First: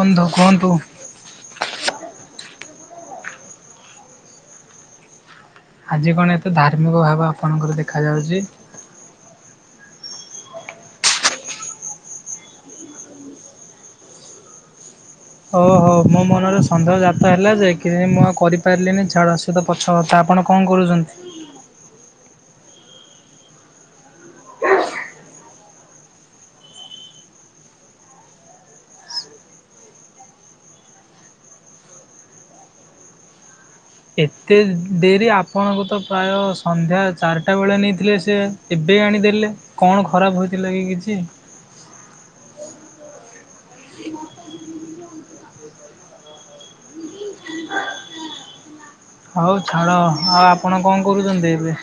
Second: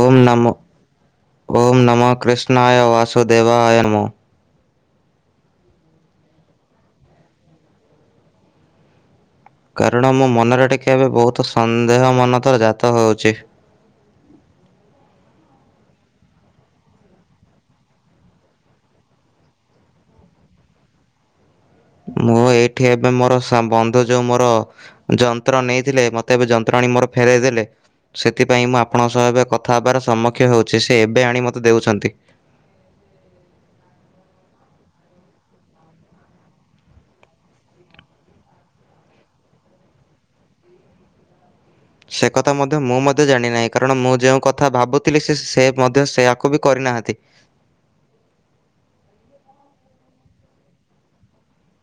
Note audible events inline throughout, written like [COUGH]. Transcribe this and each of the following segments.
ଓମ୍ ନମୋ, କୁହନ୍ତୁ ଓମ୍ ନମୋ କୃଷ୍ଣାୟ ବାସୁଦେବାୟ ନମୋ। ଆଜି କଣ ଏତେ ଧାର୍ମିକ ଭାବ ଆପଣଙ୍କର ଦେଖାଯାଉ? କାରଣ ମୋ ମନରେ ଟିକିଏ ଏବେ ବହୁତ ସନ୍ଦେହ ମନ ତ ଜାତ ହଉଚି। ହଉ ହଉ ମୋ ମନରେ ସନ୍ଦେହ ଜାତ ହେଲା ଯେ କି ମୁଁ କରିପାରିଲିନି ଛାଡ। ସେ ତ ପଛକଥା ଆପଣ କଣ କରୁଛନ୍ତି? ମୁଁ ଏଇଠି ଏବେ ମୋର ସ ବନ୍ଧୁ ଯୋଉ ମୋର ଯନ୍ତ୍ର ନେଇଥିଲେ, ମତେ ଏବେ ଯନ୍ତ୍ରଣି ମୋର ଫେରାଇ ଦେଲେ। ସେଥିପାଇଁ ମୁଁ ଆପଣଙ୍କ ସହ ଏବେ କଥା ହେବାର ସମ୍ମୁଖିୟ ହେଉଚି, ସେ ଏବେ ଆଣି ମୋତେ ଦେଉଛନ୍ତି। ଏତେ ଡେରି ଆପଣଙ୍କୁ ତ ପ୍ରାୟ ସନ୍ଧ୍ୟା ଚାରିଟା ବେଳେ ନେଇଥିଲେ, ସେ। ଏବେ ଆଣିଦେଲେ କଣ ଖରାପ ହୋଇଥିଲା କି କିଛି? ସେ କଥା ମଧ୍ୟ ମୁଁ ମଧ୍ୟ ଜାଣିନାହିଁ କାରଣ ମୁଁ ଯେଉଁ କଥା ଭାବୁଥିଲି ସେ ସେ ମଧ୍ୟ ସେୟାକୁ ବି କରିନାହାନ୍ତି। ହଉ ଛାଡ ଆଉ ଆପଣ କଣ କରୁଛନ୍ତି ଏବେ?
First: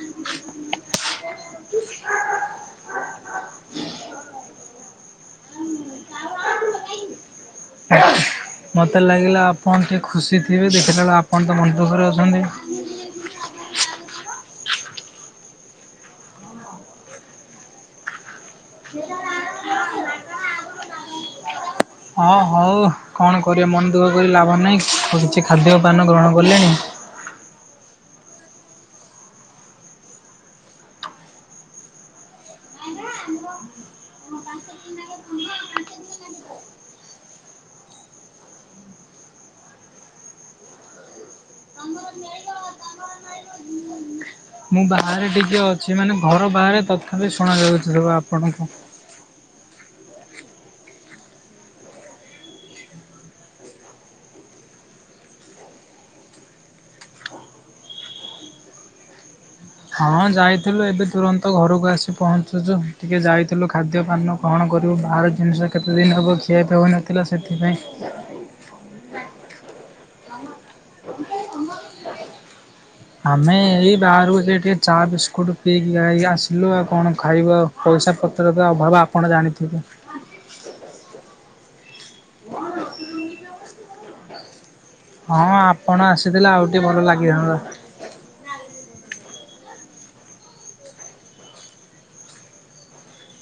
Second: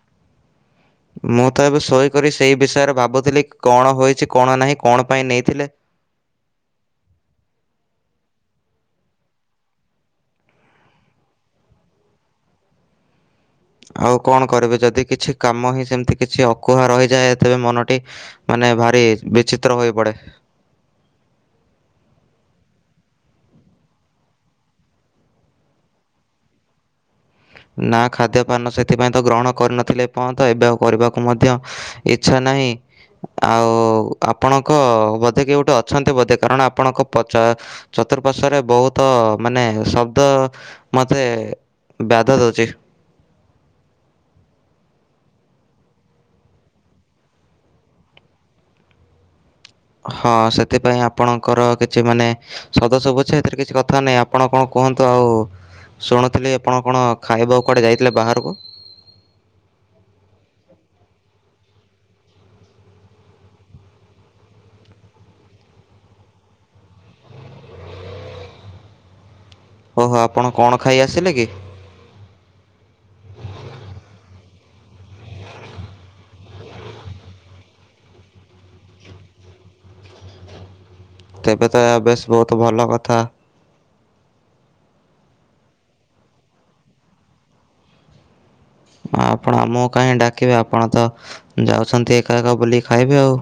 ମୁଁ ତ ଏବେ ଶୋଇକ ସେଇ ବିଷୟରେ ଭାବୁଥିଲି କଣ୍ ହୋଇଛି କଣ୍ ନାହିଁ କଣ୍ ପାଇଁ ନେଇଥିଲେ। ମୋତେ ଲାଗିଲା ଆପଣ ଟିକଏ ଖୁସି ଥିବେ ଦେଖିଲାବେଳେ ଆପଣ ତ ମନେ ଦୁଃଖ କରି ଅଛନ୍ତି। ଆଉ କଣ କରିବେ ଯଦି କିଛି କାମ ହିଁ ସେମିତି କିଛି ଅକୁହା ରହିଯାଏ ତେବେ ମନଟି ମାନେ ଭାରି ବିଚିତ୍ର ହୋଇ ପଡେ। ହଁ ହଉ କଣ କରିବା ମନ ଦୁଃଖ କରି ଲାଭ ନାହିଁ କିଛି ଖାଦ୍ୟ ପାନ ଗ୍ରହଣ କ [UNINTELLIGIBLE] ନା ଖାଦ୍ୟପାନ ସେଥିପାଇଁ ତ ଗ୍ରହଣ କରିନଥିଲେ ଏ ପହନ୍ତ ଏବେ ଆଉ କରିବାକୁ ମଧ୍ୟ ଇଚ୍ଛା ନାହିଁ। ଆଉ ଆପଣଙ୍କ ବୋଧେ କି ଗୋଟେ ଅଛନ୍ତି ବୋଧେ କାରଣ ଆପଣଙ୍କ ପଚା ଚତୁଃପାର୍ଶ୍ଵରେ ବହୁତ ମାନେ ଶବ୍ଦ ମତେ ବ [UNINTELLIGIBLE] ମୁଁ ବାହାରେ ଟିକେ ଅଛି ମାନେ ଘର ବାହାରେ ତଥାପି ଶୁଣ ଯାଉଛି ସୁ ଆପ [UNINTELLIGIBLE] ହଁ ସେଥିପାଇଁ ଆପଣଙ୍କର କିଛି ମାନେ ସଦା ଶଭୁଛେ ଏଥିରେ କିଛି କଥା ନାହିଁ ଆପଣ କଣ କୁହନ୍ତୁ ଆଉ ଶୁଣଥିଲି ଆପଣ କଣ୍ ଖାଇବା କୁଆଡ଼େ ଯାଇଥିଲେ ବାହାରକୁ? ହଁ ଯାଇଥିଲୁ ଏବେ ତୁରନ୍ତ ଘରକୁ ଆସି ପହଞ୍ଚୁଛୁ ଟିକେ ଯାଇଥିଲୁ ଖାଦ୍ୟପାନ କଣ୍ କରିବୁ ବାହାର ଜିନିଷ କେତେଦିନ ହେବ ଖିଆଇପିଆ ହୋଇନଥିଲା ସେଥିପାଇଁ ଓହୋ ଆପଣ କଣ ଖାଇ ଆସିଲେ କି? ଆମେ ଏଇ ବାହାରକୁ ସେ ଟିକେ ଚା ବିସ୍କୁଟ ପିଇକି ଖାଇକି ଆସିଲୁ ଆଉ କଣ ଖାଇବ ଆଉ ପଇସା ପତ୍ରର ଅଭାବ ଆପଣ ଜାଣିଥିବେ। କେବେ ତ ଏହା ବେସ୍ ବୋହୁତ୍ ଭଲ କଥା। [UNINTELLIGIBLE] ହଁ ଆପଣ ଆସିଥିଲେ ଆଉ ଟିକେ ଭଲ ଲାଗିଥାନ୍ତା। ଆଉ ଆପଣ ଆମକୁ କାହିଁ ଡାକିବେ ଆପଣ ତ ଯାଉଛନ୍ତି ଏକା ଏକ ଏକା ବୁଲିକି ଖାଇବେ ଆଉ।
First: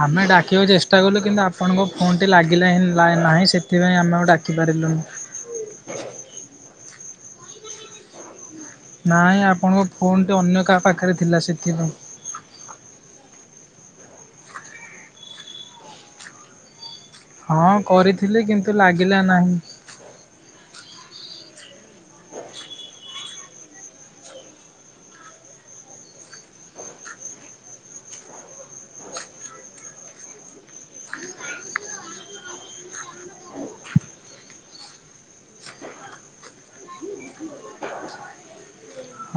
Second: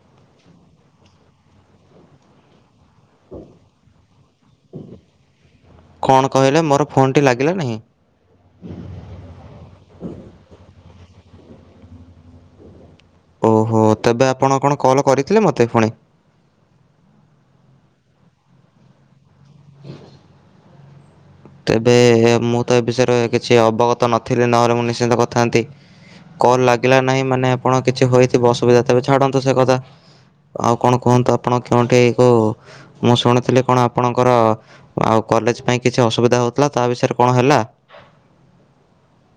ଆମେ ଡାକିବାକୁ ଚେଷ୍ଟା କଲୁ କିନ୍ତୁ ଆପଣଙ୍କ ଫୋନ୍ ଟି ଲାଗିଲା ହିଁ ନାହିଁ ସେଥିପାଇଁ ଆମେ ଆଉ ଡାକିପାରିଲୁନି। କଣ୍ କହିଲେ ମୋର ଫୋନ୍ଟି ଲାଗିଲା ନାହିଁ? ନାଇଁ ଆପଣଙ୍କ ଫୋନ୍ ଟି ଅନ୍ୟ କାହା ପାଖରେ ଥିଲା ସେଥିପାଇଁ। ଓହୋ ତେବେ ଆପଣ କଣ୍ କଲ୍ କରିଥିଲେ ମୋତେ ପୁଣି? ହଁ କରିଥିଲି କିନ୍ତୁ ଲାଗିଲା ନାହିଁ। ହଁ ତେବେ ମୁଁ ତ ଏ ବିଷୟରେ କିଛି ଅବଗତ ନଥିଲି ନହେଲେ ମୁଁ ନିଶ୍ଚିନ୍ତ କଥାନ୍ତି। କଲ୍ ଲାଗିଲା ନାହିଁ ମାନେ ଆପଣ କିଛି ହୋଇଥିବ ଅସୁବିଧା ତେବେ ଛାଡ଼ନ୍ତୁ ସେ କଥା। ଆଉ କଣ କୁହନ୍ତୁ ଆପଣ କେଉଠି ଏକ ମୁଁ ଶୁଣିଥିଲି କଣ୍ ଆପଣଙ୍କର ଆଉ କଲେଜ ପାଇଁ କିଛି ଅସୁବିଧା ହେଉଥିଲା ତା ବିଷୟରେ କଣ୍ ହେଲା?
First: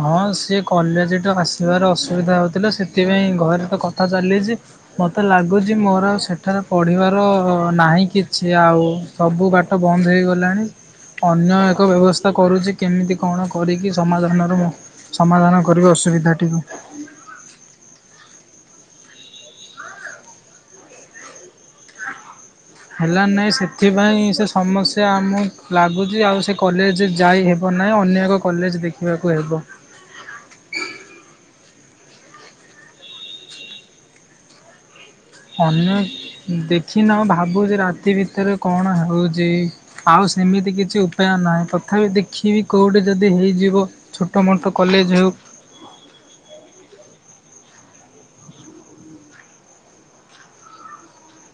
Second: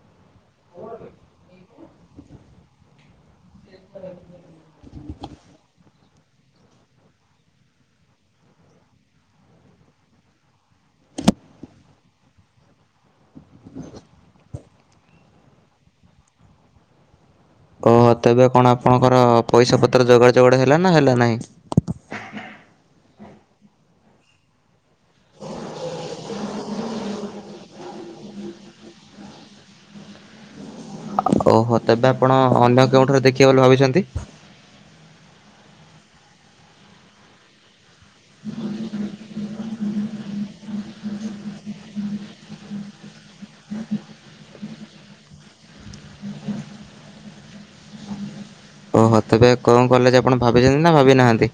ହଁ ସିଏ କଲେଜଠୁ ଆସିବାର ଅସୁବିଧା ହେଉଥିଲା ସେଥିପାଇଁ ଘରେ ତ କଥା ଚାଲିଛି ମତେ ଲାଗୁଛି ମୋର ଆଉ ସେଠ ଏଠାରେ ପଢ଼ିବାର ନାହିଁ କିଛି ଆଉ ସବୁ ବାଟ ବନ୍ଦ ହୋଇଇଗଲାଣି। ଅନ୍ୟ ଏକ ବ୍ୟବସ୍ଥା କରୁଛି। କେମିତି କଣ୍ କରିକି ସମାଧାନର ସମାଧାନ କରିବି ଅସୁବିଧାଟିକୁ। ଓହୋ ତେବେ କଣ୍ ଆପଣଙ୍କର ପଇସା ପତ୍ର ଯୋଗାଡ଼ ଜୋଗାଡ଼ ହେଲା ନା ହେଲା ନାହିଁ? ହେଲା ନାହିଁ ସେଥିପାଇଁ ସେ ସମସ୍ୟା ଆମକୁ ଲାଗୁଛି ଆଉ ସେ କଲେଜ ଯାଇ ହେ ହେ ନାହିଁ ଅନ୍ୟ ଏକ କଲେଜ ଦେଖିବାକୁ ହେବ। ଓହୋ ତେବେ ଆପଣ ଅନ୍ୟ କେଉଁଠାରୁ ଦେଖିବେ ବୋଲି ଭାବିଛନ୍ତି? ଅନ୍ୟ ଦେଖିନା ଭାବୁ ଯେ ରା ଏତି ଭିତରେ କଣ ହେଉଛି ଆଉ ସେମିତି କିଛି ପାୟ ନାହିଁ ତଥାପି ଦେଖିବି କେଉଁଠି ଯଦି ହେଇଯିବ ଛୋଟ ମୋଟ କଲେଜ ହେଉ ଓହୋ ତେବେ କଣ କଲେଯେ ଆପଣ ଭାବିଛନ୍ତି ନା ଭାବି ନାହାନ୍ତି?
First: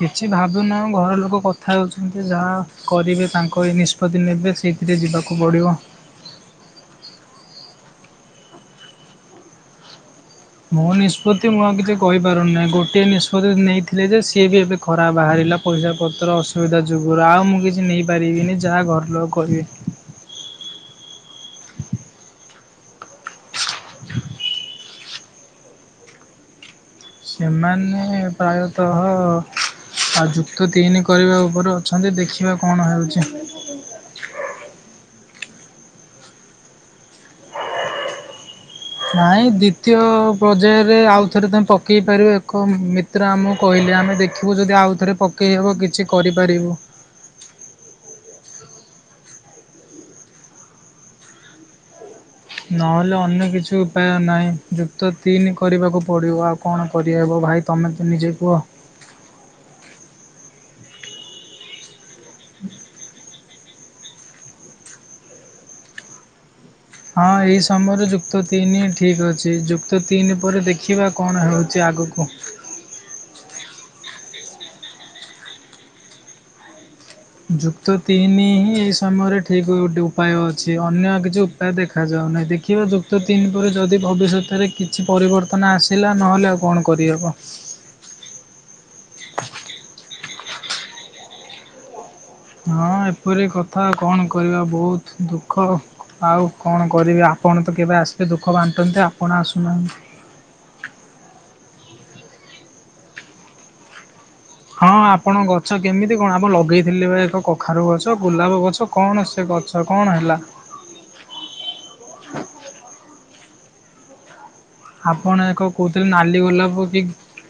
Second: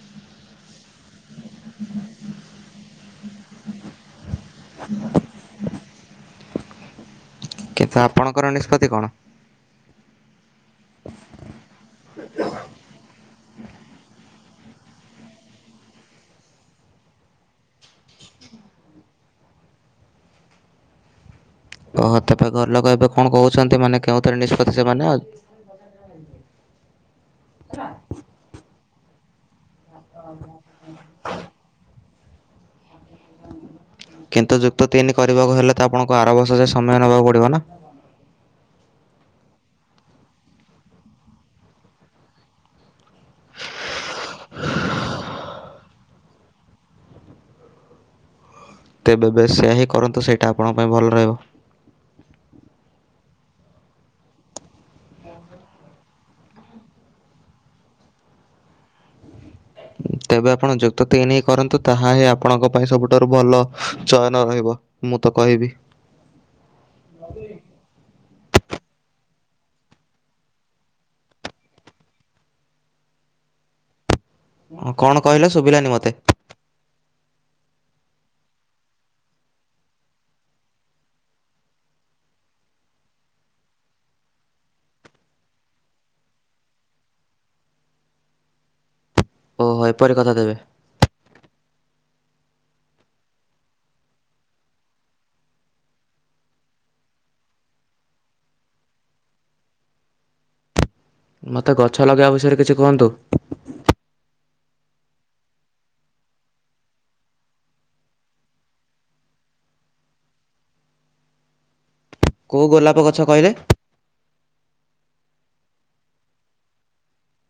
କିଛି ଭାବୁନାହୁଁ ଘର ଲୋକ କଥା ହେଉଛନ୍ତି ଯାହା କରିବେ ତାଙ୍କ ଏ ନିଷ୍ପତ୍ତି ନେବେ। ସେଇଥିରେ ଯିବାକୁ ପଡ଼ିବ। କିନ୍ତ ଆପଣଙ୍କର ନିଷ୍ପତ୍ତି କଣ? ମୋ ନିଷ୍ପତ୍ତି ମୁଁ ଆଉ କିଛି କହିପାରୁନହିଁ ଗୋଟିଏ ନିଷ୍ପତ୍ତି ନେଇଥିଲେ ଯେ ସିଏ ବି ଏବେ ଖରା ବାହାରିଲା ପଇସା ପତ୍ର ଅସୁବିଧା ଯୁଗରୁ ଆଉ ମୁଁ କିଛି ନେଇପାରିବିନି ଯାହା ଘରଲୋକ କହିବେ। ଓହୋ ତବେ ଘରଲୋକ ଏବେ କଣ କହୁଛନ୍ତି ମାନେ କେଉଁଥିରେ ନିଷ୍ପତ୍ତି ସେମାନେ ଆଉ ସେମାନେ ପ୍ରାୟତଃ ହ ଯୁକ୍ତ ତିନି କରିବା ଉପରେ ଅଛନ୍ତି ଦେଖିବା କଣ ହେଉଛି। କିନ୍ତୁ ଯୁକ୍ତ ତିନି କରିବାକୁ ହେଲେ ତ ଆପଣଙ୍କୁ ଆର ବର୍ଷ ଯ ସମୟ ନେବାକୁ ପଡ଼ିବ ନା? ନାଇଁ ଦ୍ଵିତୀୟ ପର୍ଯ୍ୟାୟରେ ଆଉ ଥରେ ତମେ ପକେଇ ପାରିବ ଏକ ଚିତ୍ର ଆମକୁ କହିଲେ ଆମେ ଦେଖିବୁ ଯଦି ଆଉଥରେ ପକେଇ ହେବ କିଛି କରିପାରିବୁ। ତେବେ ବେଶ ସେୟଆ ହିଁ କରନ୍ତୁ ସେଇଟା ଆପଣଙ୍କ ପାଇଁ ଭଲ ରହିବ। ନହେଲେ ଅନ୍ୟ କିଛି ଉପାୟ ନାହିଁ ଯୁକ୍ତ ତିନି କରିବାକୁ ପଡିବ ଆଉ କଣ କରିହେବ ଭାଇ ତୁମେ ତ ନିଜେ କୁହ। ତେବେ ଆପଣ ଯୁକ୍ତ ତିନି କରନ୍ତୁ ତାହା ହିଁ ଆପଣଙ୍କ ପାଇଁ ସବୁଠାରୁ ଭଲ ଚୟନ ରହିବ ମୁଁ ତ କହିବି। ହଁ ଏଇ ସମୟରେ ଯୁକ୍ତ ତିନି ଠିକ୍ ଅଛି ଯୁକ୍ତ ତିନି ପରେ ଦେଖିବା। କଣ ହେଉଛି ଆଗକୁ। କଣ କହିଲେ ଶୁଭିଲାନି ମତେ। ଯୁକ୍ତ ତିନି ହିଁ ଏଇ ସମୟରେ ଠିକ୍ ଗୋଟେ ଉପାୟ ଅଛି ଅନ୍ୟ କିଛି ତା ଦେଖା ଯାଉନାହିଁ ଦେଖିବା ଯୁକ୍ତ ତିନି ପରେ ଯଦି ଭବିଷ୍ୟତରେ କିଛି ପରିବର୍ତ୍ତନ ଆସିଲା ନହେଲେ ଆଉ କଣ କରିହେବ। ଓହୋଏ ପରି କଥା ତେବେ। ହଁ ଏପରି କଥା କଣ କରିବା ବହୁତ ଦୁଃଖ। ଆଉ କଣ କରିବି ଆପଣ ତ କେବେ ଆସିବେ ଦୁଃଖ ବାଣ୍ଟନ୍ତେ ଆପଣ ଆସୁନାହାଁନ୍ତି। ମତେ ଗଛ ଲଗେଇବା ବିଷୟରେ କିଛି କୁହନ୍ତୁ? ହଁ ଆପଣ ଗଛ କେମିତି କଣ ଆପ ଲଗେଇଥିଲେ ପା ଏକ କଖାରୁ ଗଛ ଗୋଲାପ ଗଛ। କଣ ସେ ଗଛ କଣ ହେଲା? କେଉ ଗୋଲାପ ଗଛ କହିଲେ? ଆପଣ ଏକ କହୁଥୁଲେ ନାଲି ଗୋଲାପ କି?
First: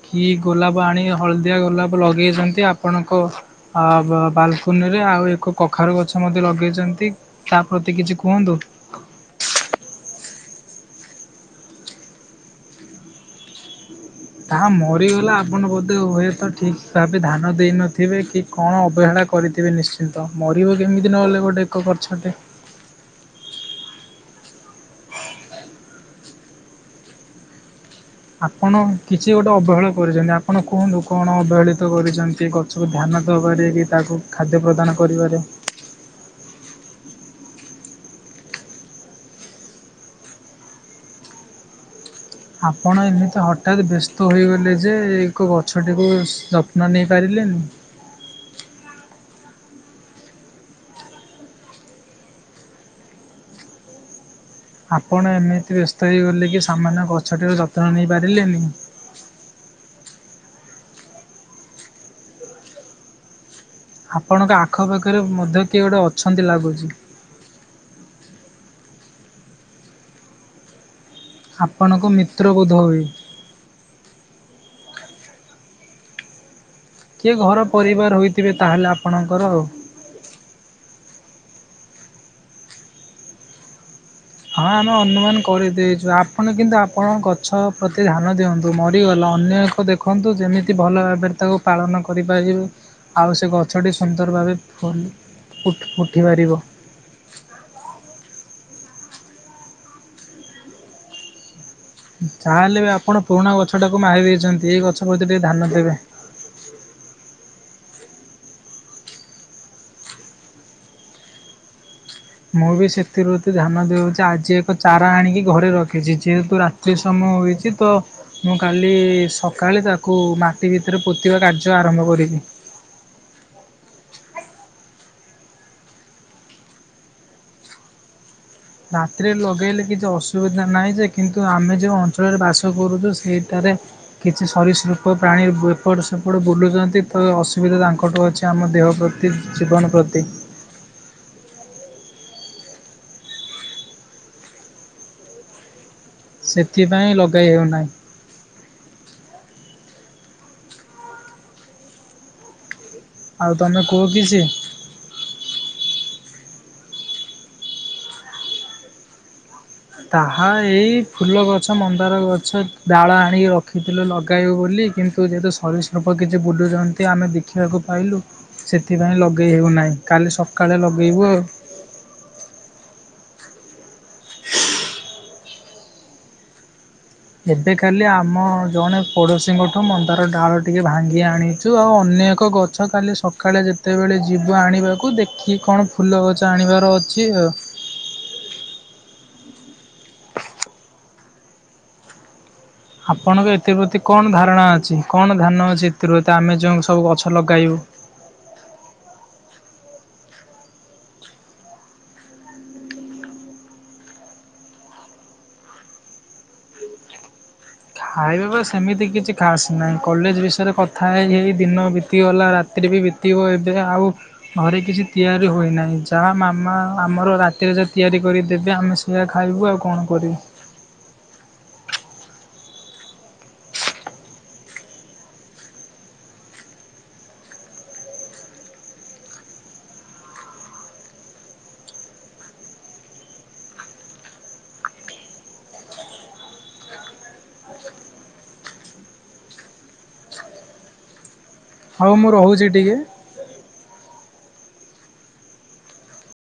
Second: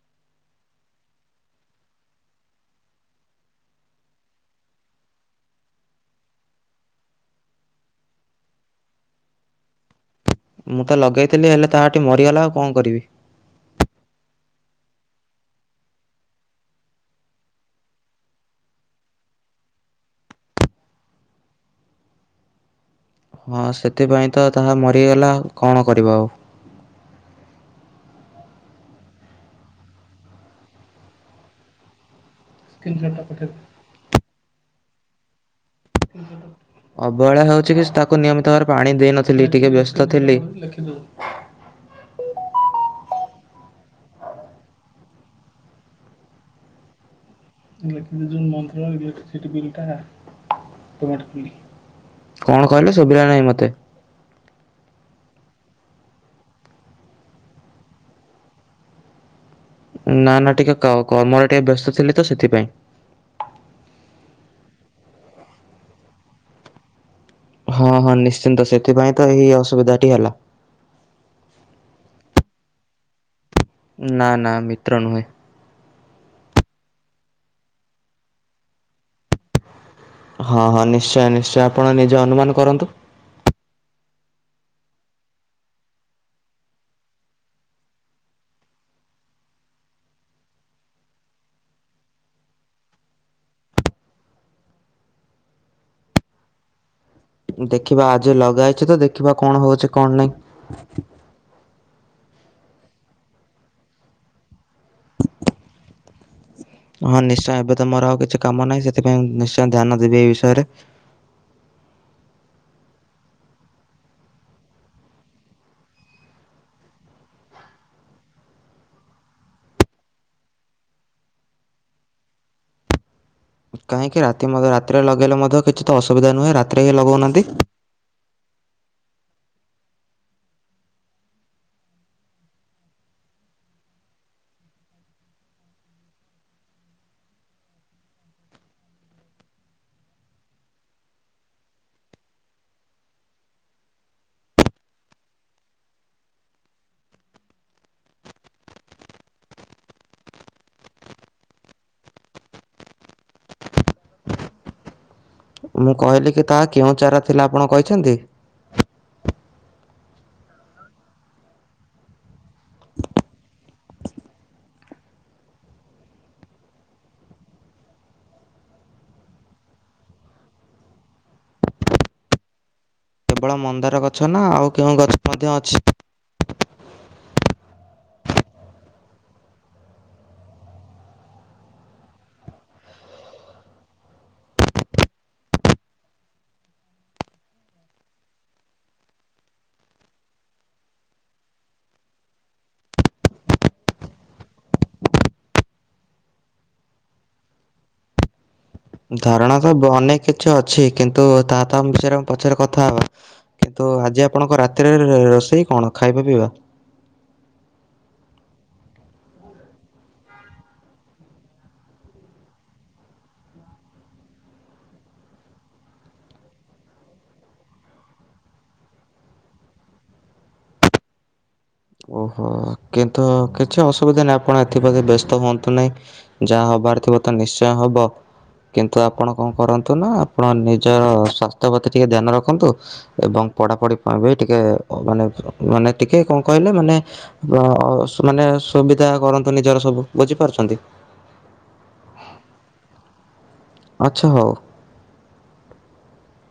କି ଗୋଲାପ ଆଣି ହଳଦିଆ ଗୋଲାପ ଲଗେଇଚନ୍ତି ଆପଣଙ୍କ ଆ ବାଲକୁନି ରେ ଆଉ ଏକ କଖାରୁ ଗଛ ମଧ୍ୟ ଲଗେଇଚନ୍ତି। ତା ପ୍ରତି କିଛି କୁହନ୍ତୁ? ମୁଁ ତ ଲଗେଇଥିଲି ହେଲେ ତାଆଠି ମରିଗଲା ଆଉ କଣ କରିବି। ତାହା ମରିଗଲା ଆପଣ ବୋଧେ ହୁଏତ ଠିକ୍ ସେ ଭାବେ ଧାନ ଦେଇନଥିବେ କି କଣ ଅବହେଳା କରିଥିବେ ନିଶ୍ଚିନ୍ତ ମରିବ କେମିତି ନହେଲେ ଗୋଟେ ଏକ ଗୋଟେ। ହଁ ସେଥିପାଇଁ ତ ତାଙ୍କର ମରିଗଲା କଣ କରିବ ଆଉ। ଆପଣ କିଛି ଗୋଟେ ଅବହେଳା କରିଛନ୍ତି ଆପଣ କୁହନ୍ତୁ କଣ ଅବହେଳିତ କରିଛନ୍ତି ଗ ସବୁ ଧ୍ୟାନ ଦବାରେ କି ତାକୁ ଖାଦ୍ୟ ପ୍ରଦାନ କରିବାରେ। [INAUDIBLE] ଅବହେଳା ହଉଚି କି ତାକୁ ନିୟମିତ ଭାବରେ ପାଣି ଦେଇ ନଥିଲି ଟିକେ ବ୍ୟସ୍ତ ଥିଲି। ଆପଣ ଏମିତି ହଠାତ୍ ବ୍ୟସ୍ତ ହୋଇଗଲେ ଯେ ଏକ ଏକ ଗଛଟିକୁ ଯତ୍ନ ନେଇପାରିଲେନି। ଇଲେକ୍ଟ୍ରି ଜୁନ୍ ମନ୍ଥର ଇଲେକ୍ଟ୍ରିସିଟି ବିଲଟା ପେମେଣ୍ଟ କଲି। କଣ କହିଲେ ଶୁଭିଲା ନାହିଁ ମତେ। ଆପଣ ଏମିତି ବ୍ୟସ୍ତ ହେଇଗଲେ କି ସାମାନ୍ୟ ଗଛଟିର ଯତ୍ନ ନେଇ ପାରିଲେନି? ନାଁ ନାଁ ଟିକେ କ କର୍ମରେ ଟିକେ ବ୍ୟସ୍ତ ଥିଲେ ତ ସେଥିପାଇଁ। ଆପଣଙ୍କ ଆଖପାଖରେ ମଧ୍ୟ କିଏ ଗୋଟେ ଅଛନ୍ତି ଲାଗୁଚି। ହଁ ହଁ ନିଶ୍ଚିନ୍ତ ସେଥିପାଇଁ ତ ହେଇ ଅସୁବିଧା ଟି ହେଲା। ଆପଣଙ୍କ ମିତ୍ର ବୋଧ ହୁଏ। ନାଁ ନାଁ ମିତ୍ର ନୁହେଁ। କିଏ ଘର ପରିବାର ହୋଇଥିବେ ତାହେଲେ ଆପଣଙ୍କର ଆଉ। ହଁ ନିଶ୍ଚୟ ନିଶ୍ଚୟ ଆପଣ ନିଜେ ଅନୁମାନ କରନ୍ତୁ। ହଁ ଆମେ ଅନୁମାନ କରିଦେଇଚୁ ଆପଣ କିନ୍ତୁ ଆପଣ ଗଛ ପ୍ରତି ଧ୍ୟାନ ଦିଅନ୍ତୁ ମରିଗଲା ଅନ୍ୟ ଏକ ତ ଦେଖନ୍ତୁ ଯେମିତି ଭଲ ଭାବେରେ ତାକୁ ପାଳନ କରିପାରିବେ। ଆଉ ସେ ଗଛଟି ସୁନ୍ଦର ଭାବେ ଫୁଲ୍ ଉଠ୍ ଉଠି ପାରିବ। ଦେଖିବା ଆଜି ଲଗା ହେଇଚି ତ ଦେଖିବା କଣ ହଉଚି କଣ ନାଇଁ। ଯା ହେଲେ ବି ଆପଣ ପୁରୁଣା ଗଛଟାକୁ ମାରି ଦେଇଛନ୍ତି ଏଇ ଗଛ ପ୍ରତି ଟିକେ ଧ୍ୟାନ ଦେବେ। ହଁ ନିଶ୍ଚୟ ଏବେ ତ ମୋର ଆଉ କିଛି କାମ ନାହିଁ ସେଥିପାଇଁ ନିଶ୍ଚୟ ଧ୍ୟାନ ଦେବି ଏଇ ବିଷୟରେ। ମୁଁ ବି ସେଥିପ୍ରତି ଧ୍ୟାନ ଦେଉଚି ଆଜି ଏକ ଚାରା ଆଣିକି ଘରେ ରଖିଚି ଯେହେତୁ ରା ତି ସମୟ ହୋଇଚି ତ ମୁଁ କାଲି ସକାଳେ ତାକୁ ମାଟି ଭିତରେ ପୋତିବା କାର୍ଯ୍ୟ ଆରମ୍ଭ କରିବି। କାହିଁକି ରାତି ମ ରାତିରେ ଲଗେଇଲେ ମଧ୍ୟ କିଛି ତ ଅସୁବିଧା ନୁହେଁ ରାତିରେ ହିଁ ଲଗଉନାହାନ୍ତି। ରାତିରେ ଲଗେଇଲେ କିଛି ଅସୁବିଧା ନାହିଁ ଯେ କିନ୍ତୁ ଆମେ ଯେଉଁ ଅଞ୍ଚଳରେ ବାସ କରୁଛୁ ସେଇଟାରେ କିଛି ସରିସୃପ ପ୍ରାଣୀ ଏ ଏପଟ ସେପଟ ବୁଲୁଛନ୍ତି ତ ଅସୁବିଧା ତାଙ୍କଠୁ ଅଛି ଆମ ଦେହ ପ୍ରତି ତିି ଜୀବନ ପ୍ରତି। ସେଥିପାଇଁ ଲଗେଇ ହେଉନାହିଁ। ଆଉ ତମେ କୁହ କିଛି? ମୁଁ କହିଲି କି ତାହା କେଉଁ ଚାରା ଥିଲା ଆପଣ କହିଛନ୍ତି? ତାହା ଏଇ ଫୁଲ ଗଛ ମନ୍ଦାର ଗଛ ଡାଳ ଆଣିକି ରଖିଥିଲୁ ଲଗାଇବୁ ବୋଲି କିନ୍ତୁ ତୁ ଯେହେତୁ ସରୀସୃପ କିଛି ବୁଲୁଛନ୍ତି ଆମେ ଦେଖିବାକୁ ପାଇଲୁ। ସେଥିପାଇଁ ଲଗେଇ ହେଉନାହିଁ କାଲି ସକାଳେ ଲଗେଇବୁ ଆଉ। କେବଳ ମନ୍ଦାର ଗଛ ନା ଆଉ କେଉଁ ଗଛ ମଧ୍ୟ ଅଛି? ଏବେ ଖାଲି ଆମ ଜଣେ ପଡ଼ୋଶୀଙ୍କଠୁ ମନ୍ଦାର ଡାଳ ଟିକେ ଭାଙ୍ଗି ଆଣିଛୁ ଆଉ ଅନ୍ୟ ଏକ ଗ ଗଛ କାଲି ସକାଳେ ଯେତେବେଳେ ଯିବୁ ଆଣିବାକୁ ଦେଖିକି କଣ ଫୁଲ ଗଛ ଆଣିବାର ଅଛି ଆଉ। ଆପଣଙ୍କ ଏଥି ପ୍ରତି କଣ ଧାରଣା ଅଛି କଣ ଧାନ ଅଛି ଏଥିପ୍ରତି ଆମେ ଯେଉଁ ସବୁ ଗଛ ଲଗାଇବୁ। ଧାରଣା ତ ବ ଅନେକ କିଛି ଅଛି କିନ୍ତୁ ତା ତାମ ବିଷୟରେ ଆମେ ପଚରେ କଥା ହବା। କିନ୍ତୁ ଆଜି ଆପଣଙ୍କ ରାତିରେ ରୋଷେଇ କଣ ଖାଇବା ପିଇବା? ଖାଇବା ବା ସେମିତି କିଛି ଖାସ୍ ନାହିଁ କଲେଜ ବିଷୟରେ କଥା ହେଇ ହେଇ ଦିନ ବିତିଗଲା ରାତିରେ ବି ବିତି ତିବ ଏବେ ଆଉ ଘରେ କିଛି ତିଆରି ହୋଇନାହିଁ ଯାହା ମାମା ଆମର ରାତିରେ ର ତିଆରି କରିଦେବେ ଆମେ ଯହା ଖାଇବୁ ଆଉ କଣ କରିବୁ? ଓହୋ କିନ୍ତୁ କିଛି ଅସୁବିଧା ନାହିଁ ଆପଣ ଏଥିପ୍ରତି ବ୍ୟସ୍ତ ହୁଅନ୍ତୁ ନାହିଁ। ଯାହା ହବାର ଥିବ ତ ନିଶ୍ଚୟ ହବ। କିନ୍ତୁ ଆପଣ କଣ କରନ୍ତୁ ନା ଆପଣ ନିଜର ସ୍ୟାସ୍ଥ୍ୟ ପ୍ରତି ଟିକେ ଧ୍ୟାନ ରଖନ୍ତୁ। ଏବଂ ପଢାପଢି ପାଇଁ ବି ଟିକେ ଅ ମାନେ ମାନେ ଟିକେ କଣ କହିଲେ ମାନେ ଅ ସ ମାନେ ସୁବିଧା କରନ୍ତୁ ନିଜର ସବୁ ବୁଝିପାରୁଛନ୍ତି? ହଉ ମୁଁ ରହୁଛି ଟିକେ। ଆଚ୍ଛା ହଉ।